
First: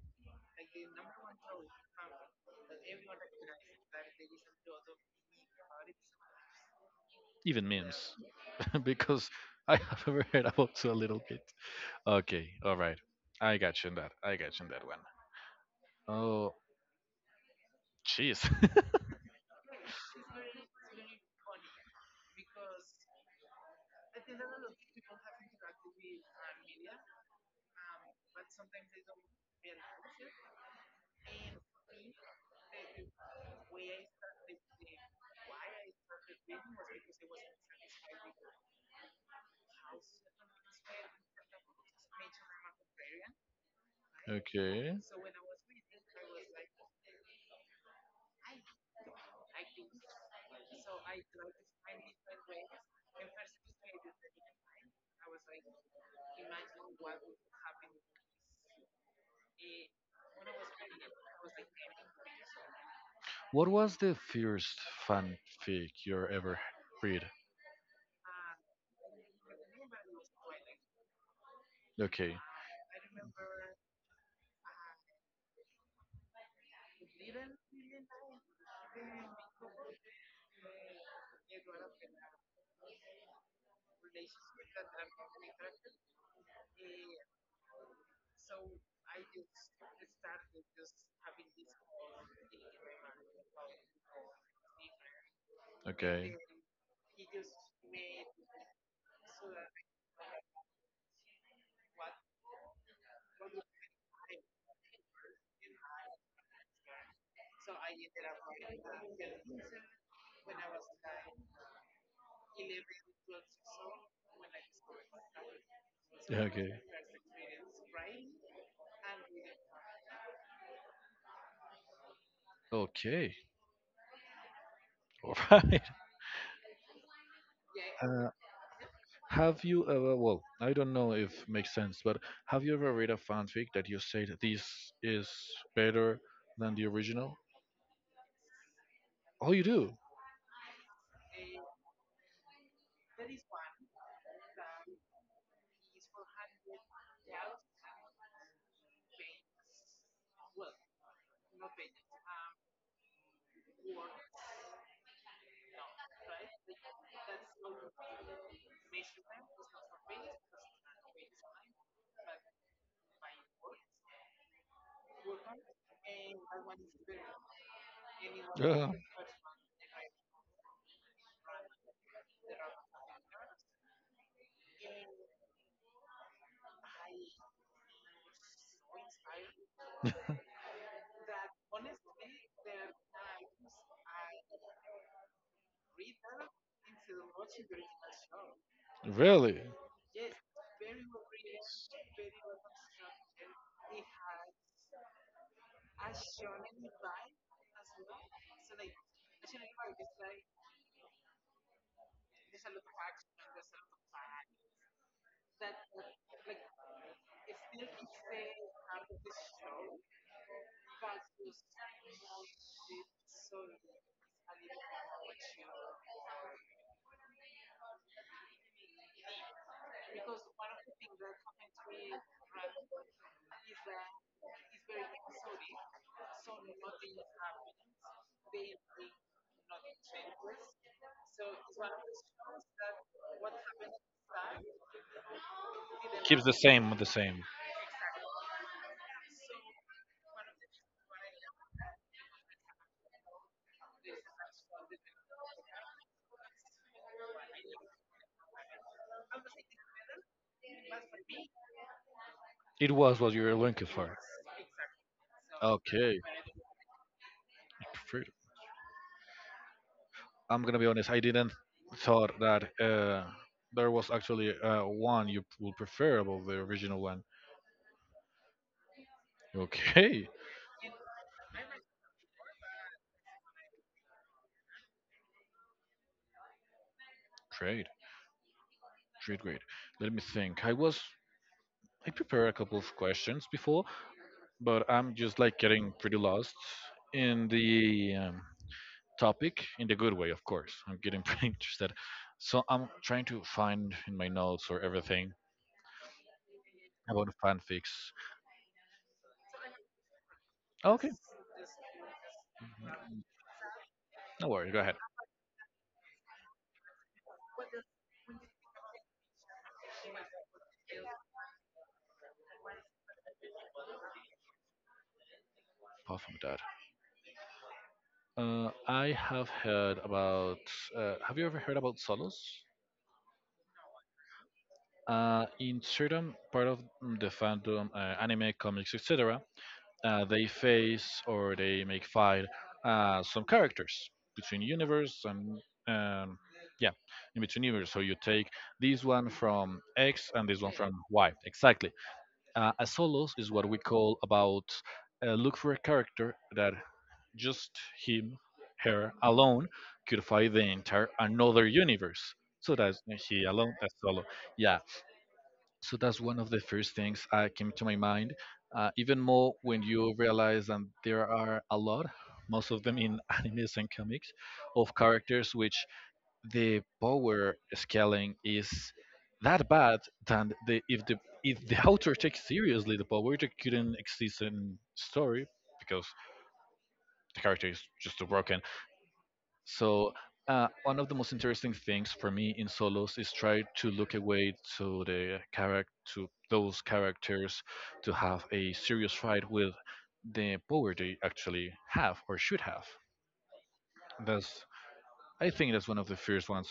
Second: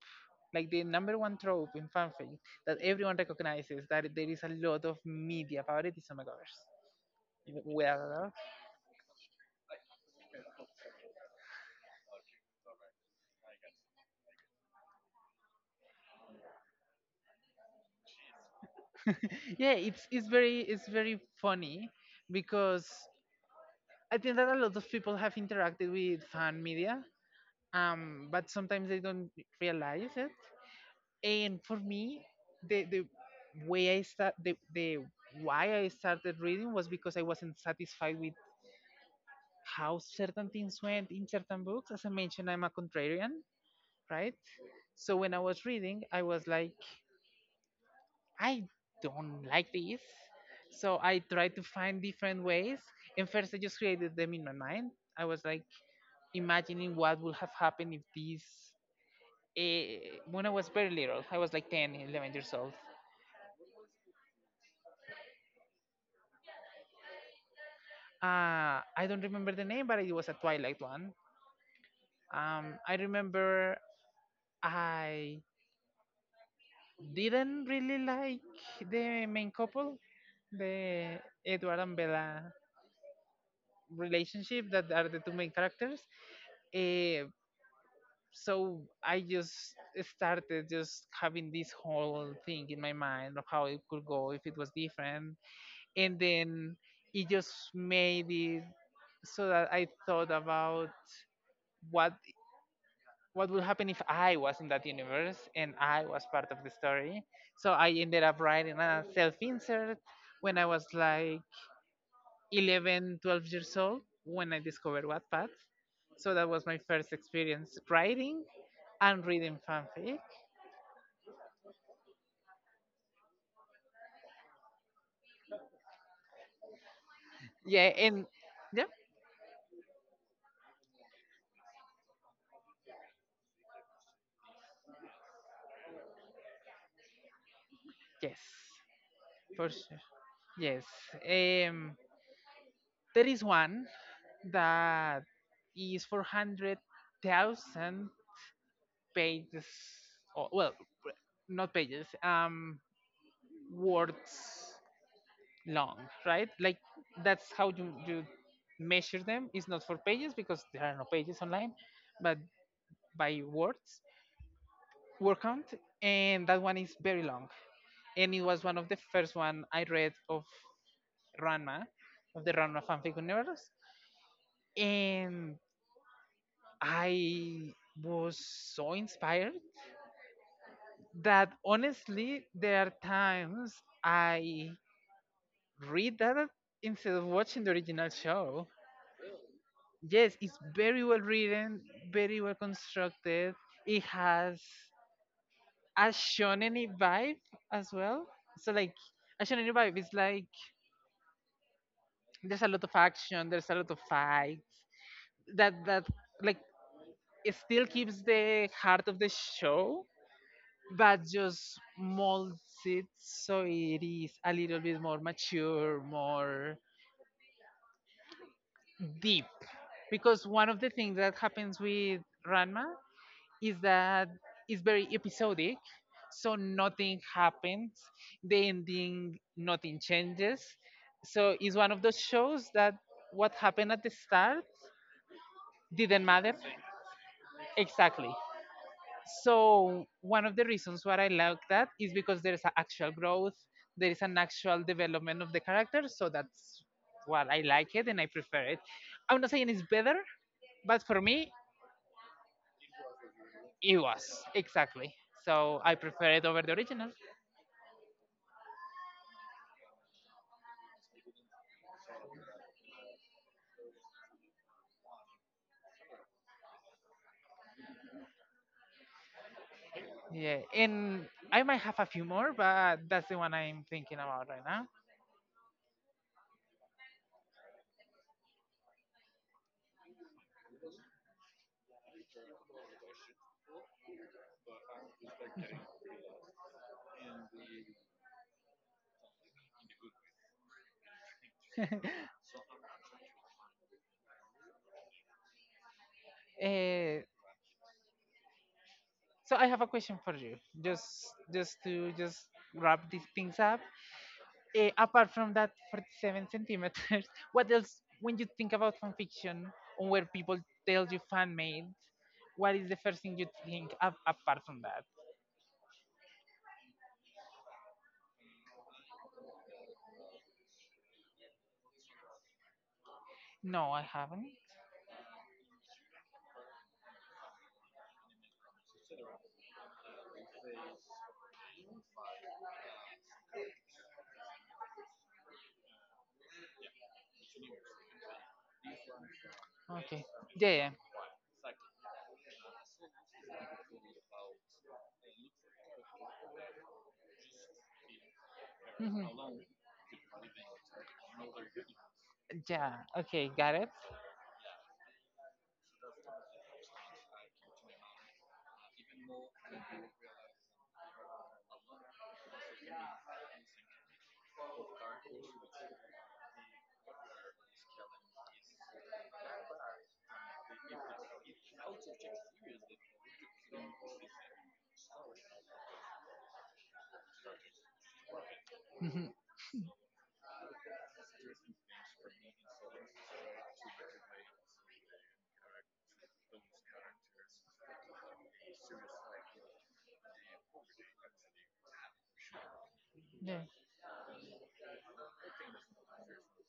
Speaker 2: like the number one trope in fanfic that everyone recognizes that there is a lot of media about, it is Omegaverse.
Speaker 1: even memes.
Speaker 2: Well,
Speaker 1: [laughs] Because I have [laughs] ever heard about a little bit. Okay, all right. I got you in that. I got you in that one. Oh, jeez. [laughs]
Speaker 2: yeah, it's very funny because I think that a lot of people have interacted with fan media, but sometimes they don't realize it. And for me, the way I start the why I started reading was because I wasn't satisfied with how certain things went in certain books. As I mentioned, I'm a contrarian, right?
Speaker 1: Okay.
Speaker 2: So when I was reading, I was like, I don't like this. So I tried to find different ways. And first, I just created them in my mind. I was like imagining what would have happened if this— when I was very little, I was like 10, 11 years old.
Speaker 1: What was the first fanfic you ever read?
Speaker 2: I don't remember the name, but it was a Twilight one.
Speaker 1: Okay,
Speaker 2: I remember I didn't really like the main couple, the Edward and Bella relationship that are the two main characters. Eh, so I just started just having this whole thing in my mind of how it could go if it was different, and
Speaker 1: okay,
Speaker 2: then it just made it so that I thought about what— what would happen if I was in that universe and I was part of the story. So I ended up writing a self-insert when I was like 11, 12 years old when I discovered Wattpad. So that was
Speaker 1: okay,
Speaker 2: my first experience writing and reading fanfic.
Speaker 1: okay. All right.
Speaker 2: Yeah. And
Speaker 1: [laughs]
Speaker 2: yeah.
Speaker 1: Have you ever, well, I don't know if it makes sense, but have you ever read a fanfic that you said this is better than the original?
Speaker 2: Yes,
Speaker 1: Oh, you
Speaker 2: for
Speaker 1: do?
Speaker 2: sure. Yes. um there is one that is 400,000 pages, or well, not pages, words, long, right? Like, that's how you measure them. It's not for pages because there are no pages online, but by words— word count. And that one is very long, and it was one of
Speaker 1: Yeah.
Speaker 2: the first one I read of Ranma, of the Ranma fanfic universe, and I was so inspired
Speaker 1: [laughs]
Speaker 2: that honestly there are times I read that instead of watching the original show.
Speaker 1: Really?
Speaker 2: Yes, it's very well written, very well constructed. It has a shonen vibe as well. So like, a shonen vibe is like there's a lot of action, there's a lot of fights. That like it still keeps the heart of the show, but just molds it so it is a little bit more mature, more deep. Because one of the things that happens with Ranma is that it's very episodic, so nothing happens. The ending, nothing changes. So it's one of those shows that what happened at the start didn't
Speaker 1: Keeps the
Speaker 2: matter—
Speaker 1: same, the same.
Speaker 2: exactly. So one of the reasons why I like that is because there is a actual growth, there is an actual development of the character. So that's what I like it and I prefer it. I'm not saying it's better, but for me,
Speaker 1: It was what you were looking
Speaker 2: it
Speaker 1: for.
Speaker 2: was— exactly. So I
Speaker 1: Okay,
Speaker 2: prefer it over the original.
Speaker 1: perfect. I'm gonna be honest. I didn't thought that there was actually one you would prefer above the original one. Okay,
Speaker 2: Yeah, and I might have a few more, but that's the one I'm thinking about right now.
Speaker 1: great, great, great. Let me think. I prepared a couple of questions before, but I'm just like getting pretty lost in the topic, in the good way, of course. I'm getting [laughs] pretty interested, so I'm trying to find in my notes or everything
Speaker 2: Uh,
Speaker 1: about fanfics.
Speaker 2: so I have a question for you,
Speaker 1: Okay.
Speaker 2: just to just wrap these things up.
Speaker 1: No worries, go ahead.
Speaker 2: Apart from that 47 centimeters, [laughs] what else, when you think about fan fiction or where people tell you fan made, what is the first thing you think apart from that?
Speaker 1: Apart from that, I have heard about. Have you ever heard about Solos?
Speaker 2: No, I haven't.
Speaker 1: In certain part of the fandom, anime, comics, etc., they face or they make fight some characters between universe, and um, yeah, in between universe. So you take this one from
Speaker 2: Okay.
Speaker 1: X and this one
Speaker 2: Yeah.
Speaker 1: from Y, exactly. A solos is what we call about look for a character that just him, her
Speaker 2: Hmm.
Speaker 1: alone could fight the entire another universe. So
Speaker 2: Yeah.
Speaker 1: that's he
Speaker 2: Okay.
Speaker 1: alone,
Speaker 2: Got it.
Speaker 1: that's solo. Yeah. So that's one of the first things came to my mind. Even more when you realize that there are a lot, most of them in [laughs] animes and comics, of characters which the power scaling is that bad that the if the [laughs] author takes seriously the power, it couldn't exist in story because the character is just too broken. So one of the most interesting things for me in solos is try to look away to the character to those characters, to have a serious fight with the power they actually have or should have.
Speaker 2: Yeah.
Speaker 1: That's, I think that's one of the first ones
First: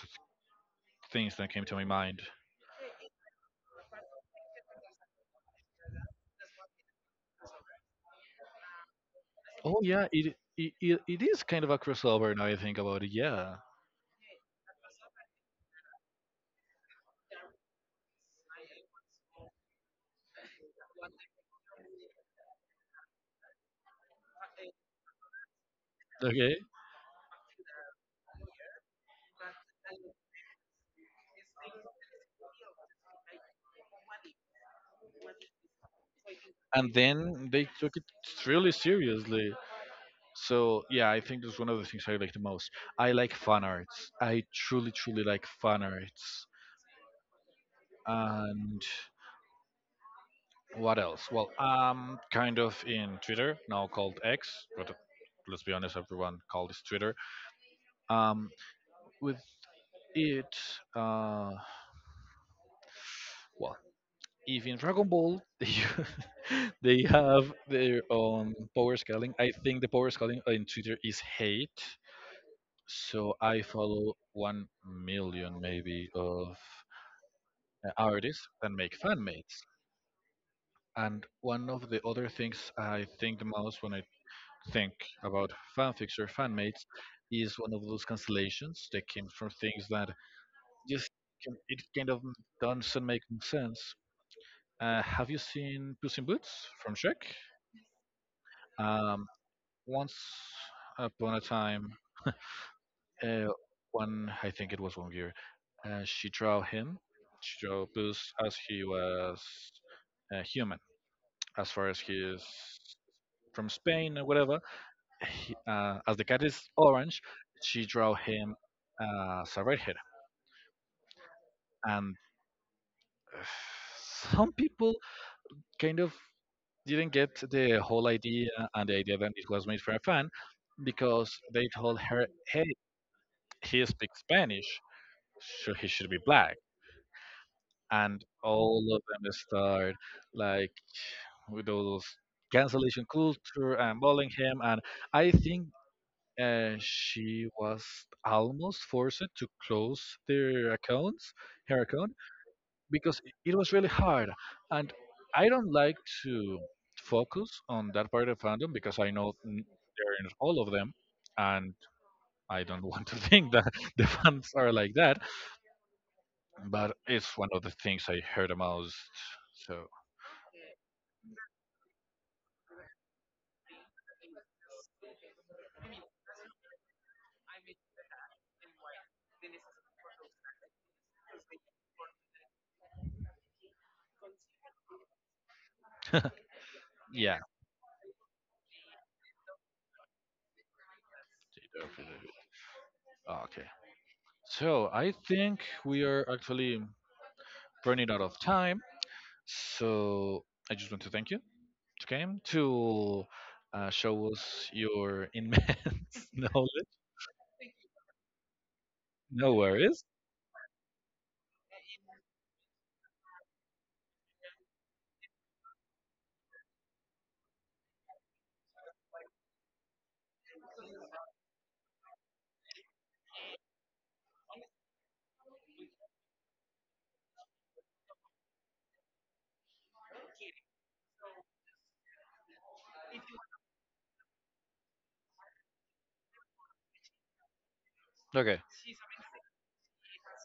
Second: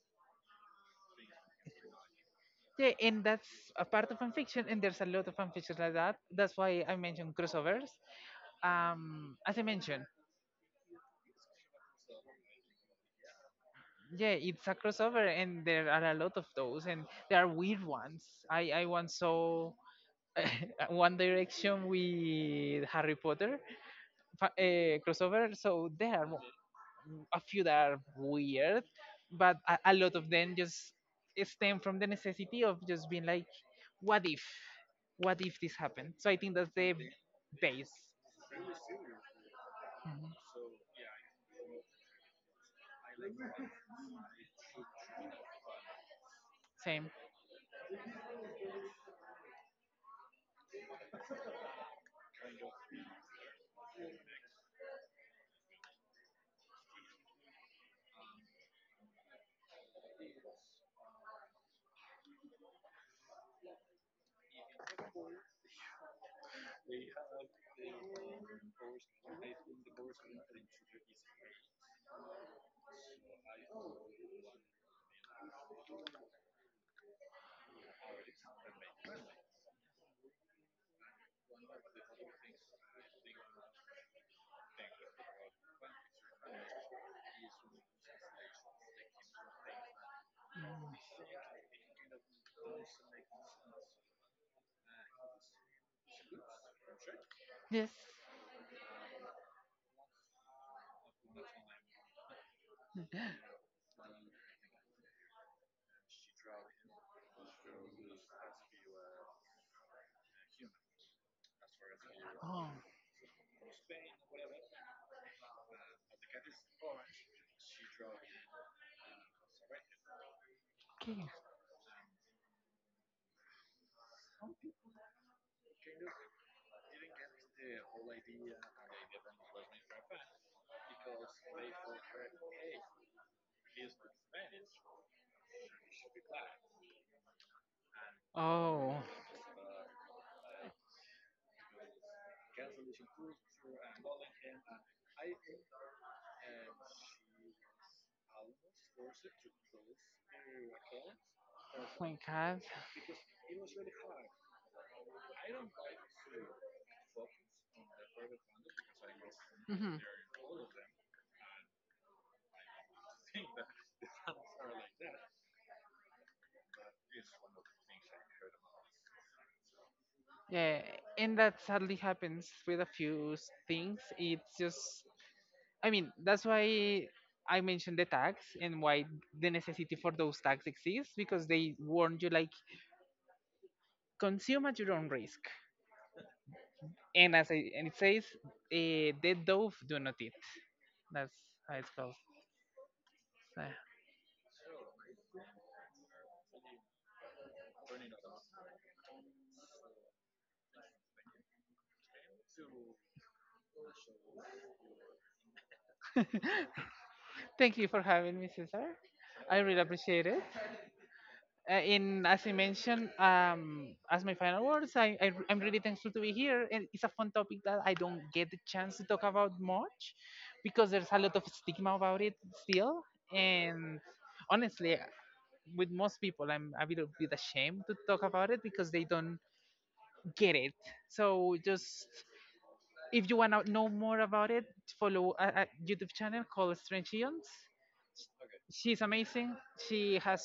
Speaker 1: things that came to my mind.
Speaker 2: Yeah, and that's a part of fan fiction, and there's a lot of fan fiction like that. That's why I mentioned crossovers. As I
Speaker 1: Oh
Speaker 2: mentioned,
Speaker 1: yeah, it is kind of a crossover, now I think about it. Yeah.
Speaker 2: yeah, it's a crossover, and there are a lot of those, and there are weird ones. I once saw [laughs] One Direction with Harry Potter crossover. So there are
Speaker 1: Okay.
Speaker 2: a few that are weird, but a lot of them just stem from the necessity of just being like, what if? What if this happened? So I think that's the
Speaker 1: And then they
Speaker 2: base.
Speaker 1: took it really seriously.
Speaker 2: Mhm.
Speaker 1: So yeah, I think that's one of the things I like the most. I like fan arts. I truly, truly like fan arts.
Speaker 2: Same.
Speaker 1: And what else? Well, I'm kind of in Twitter, now called X, but let's be honest, everyone called this Twitter. Um, with It uh well, if in Dragon Ball [laughs] they have their own power scaling, I think the power scaling in Twitter is hate. So I follow 1 million maybe of artists that make fan mates. And one of the other things I think the most when I think about fanfics or fan mates is one of those cancellations that came from things that just it kind of doesn't make sense. Have you seen Puss in Boots from Shrek?
Speaker 2: Yes.
Speaker 1: Um, Once upon a time, uh, one I think it was one year, she drew him, she drew Puss as he was human, as far as he is
Speaker 2: Oh,
Speaker 1: from Spain or whatever. He, as the cat is orange, she drew him as a redhead,
Speaker 2: okay.
Speaker 1: and uh, some people kind of didn't get the whole idea, and the idea that it was made for a fan. Because they told her, hey, he speaks Spanish, so he should be black. And all
Speaker 2: Oh,
Speaker 1: of them start like with all those cancellation culture and bullying him. And I think she was almost forced to close their accounts, her account,
Speaker 2: my God.
Speaker 1: because it was really hard, and I don't like to focus on that part of fandom because I know
Speaker 2: Hmm.
Speaker 1: they're in all of them, and I don't want to [laughs] think that the fans are like that, but it's one of the things I heard the most. So
Speaker 2: Yeah, and that sadly happens with a few things. It's just— I mean, that's why I mentioned the tags and why the necessity for those tags exists because they warn you like, consume at your own risk.
Speaker 1: [laughs]
Speaker 2: And
Speaker 1: yeah.
Speaker 2: as I, and it says, dead dove do not eat. That's how it's called. So,
Speaker 1: Okay, so I think we are actually running out of time, so I just want to thank you, okay, to show us your [laughs] immense knowledge.
Speaker 2: thank you for having me, Cesar.
Speaker 1: No
Speaker 2: I really
Speaker 1: worries.
Speaker 2: appreciate it. Uh, in— as I mentioned, as my final words, I'm really thankful to be here, and it's a fun topic that I don't get the chance to talk about much because there's a lot of stigma about it still. And honestly, with most people, I'm a little bit ashamed to talk about it because they don't get it. So just, if you want to know more about it, follow a YouTube channel called Strange Eons.
Speaker 1: Okay.
Speaker 2: She's amazing. She has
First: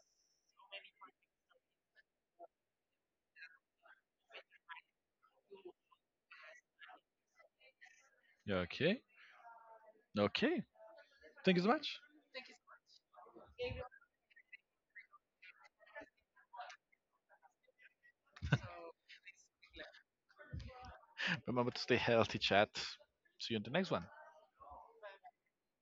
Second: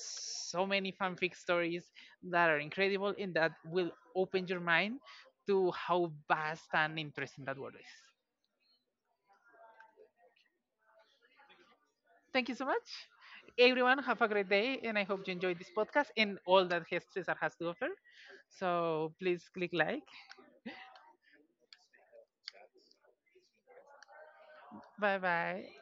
Speaker 2: so many fanfic stories that are incredible and that will open your mind to how vast and interesting that world is.
Speaker 1: Yeah. Okay. Okay. Thank you so much.
Speaker 2: Thank you so much. Everyone, have a great day, and I hope you enjoyed this podcast and all that Cesar has to offer. So please click like.
Speaker 1: Remember to stay healthy, chat. See you in the next one.
Speaker 2: Bye bye.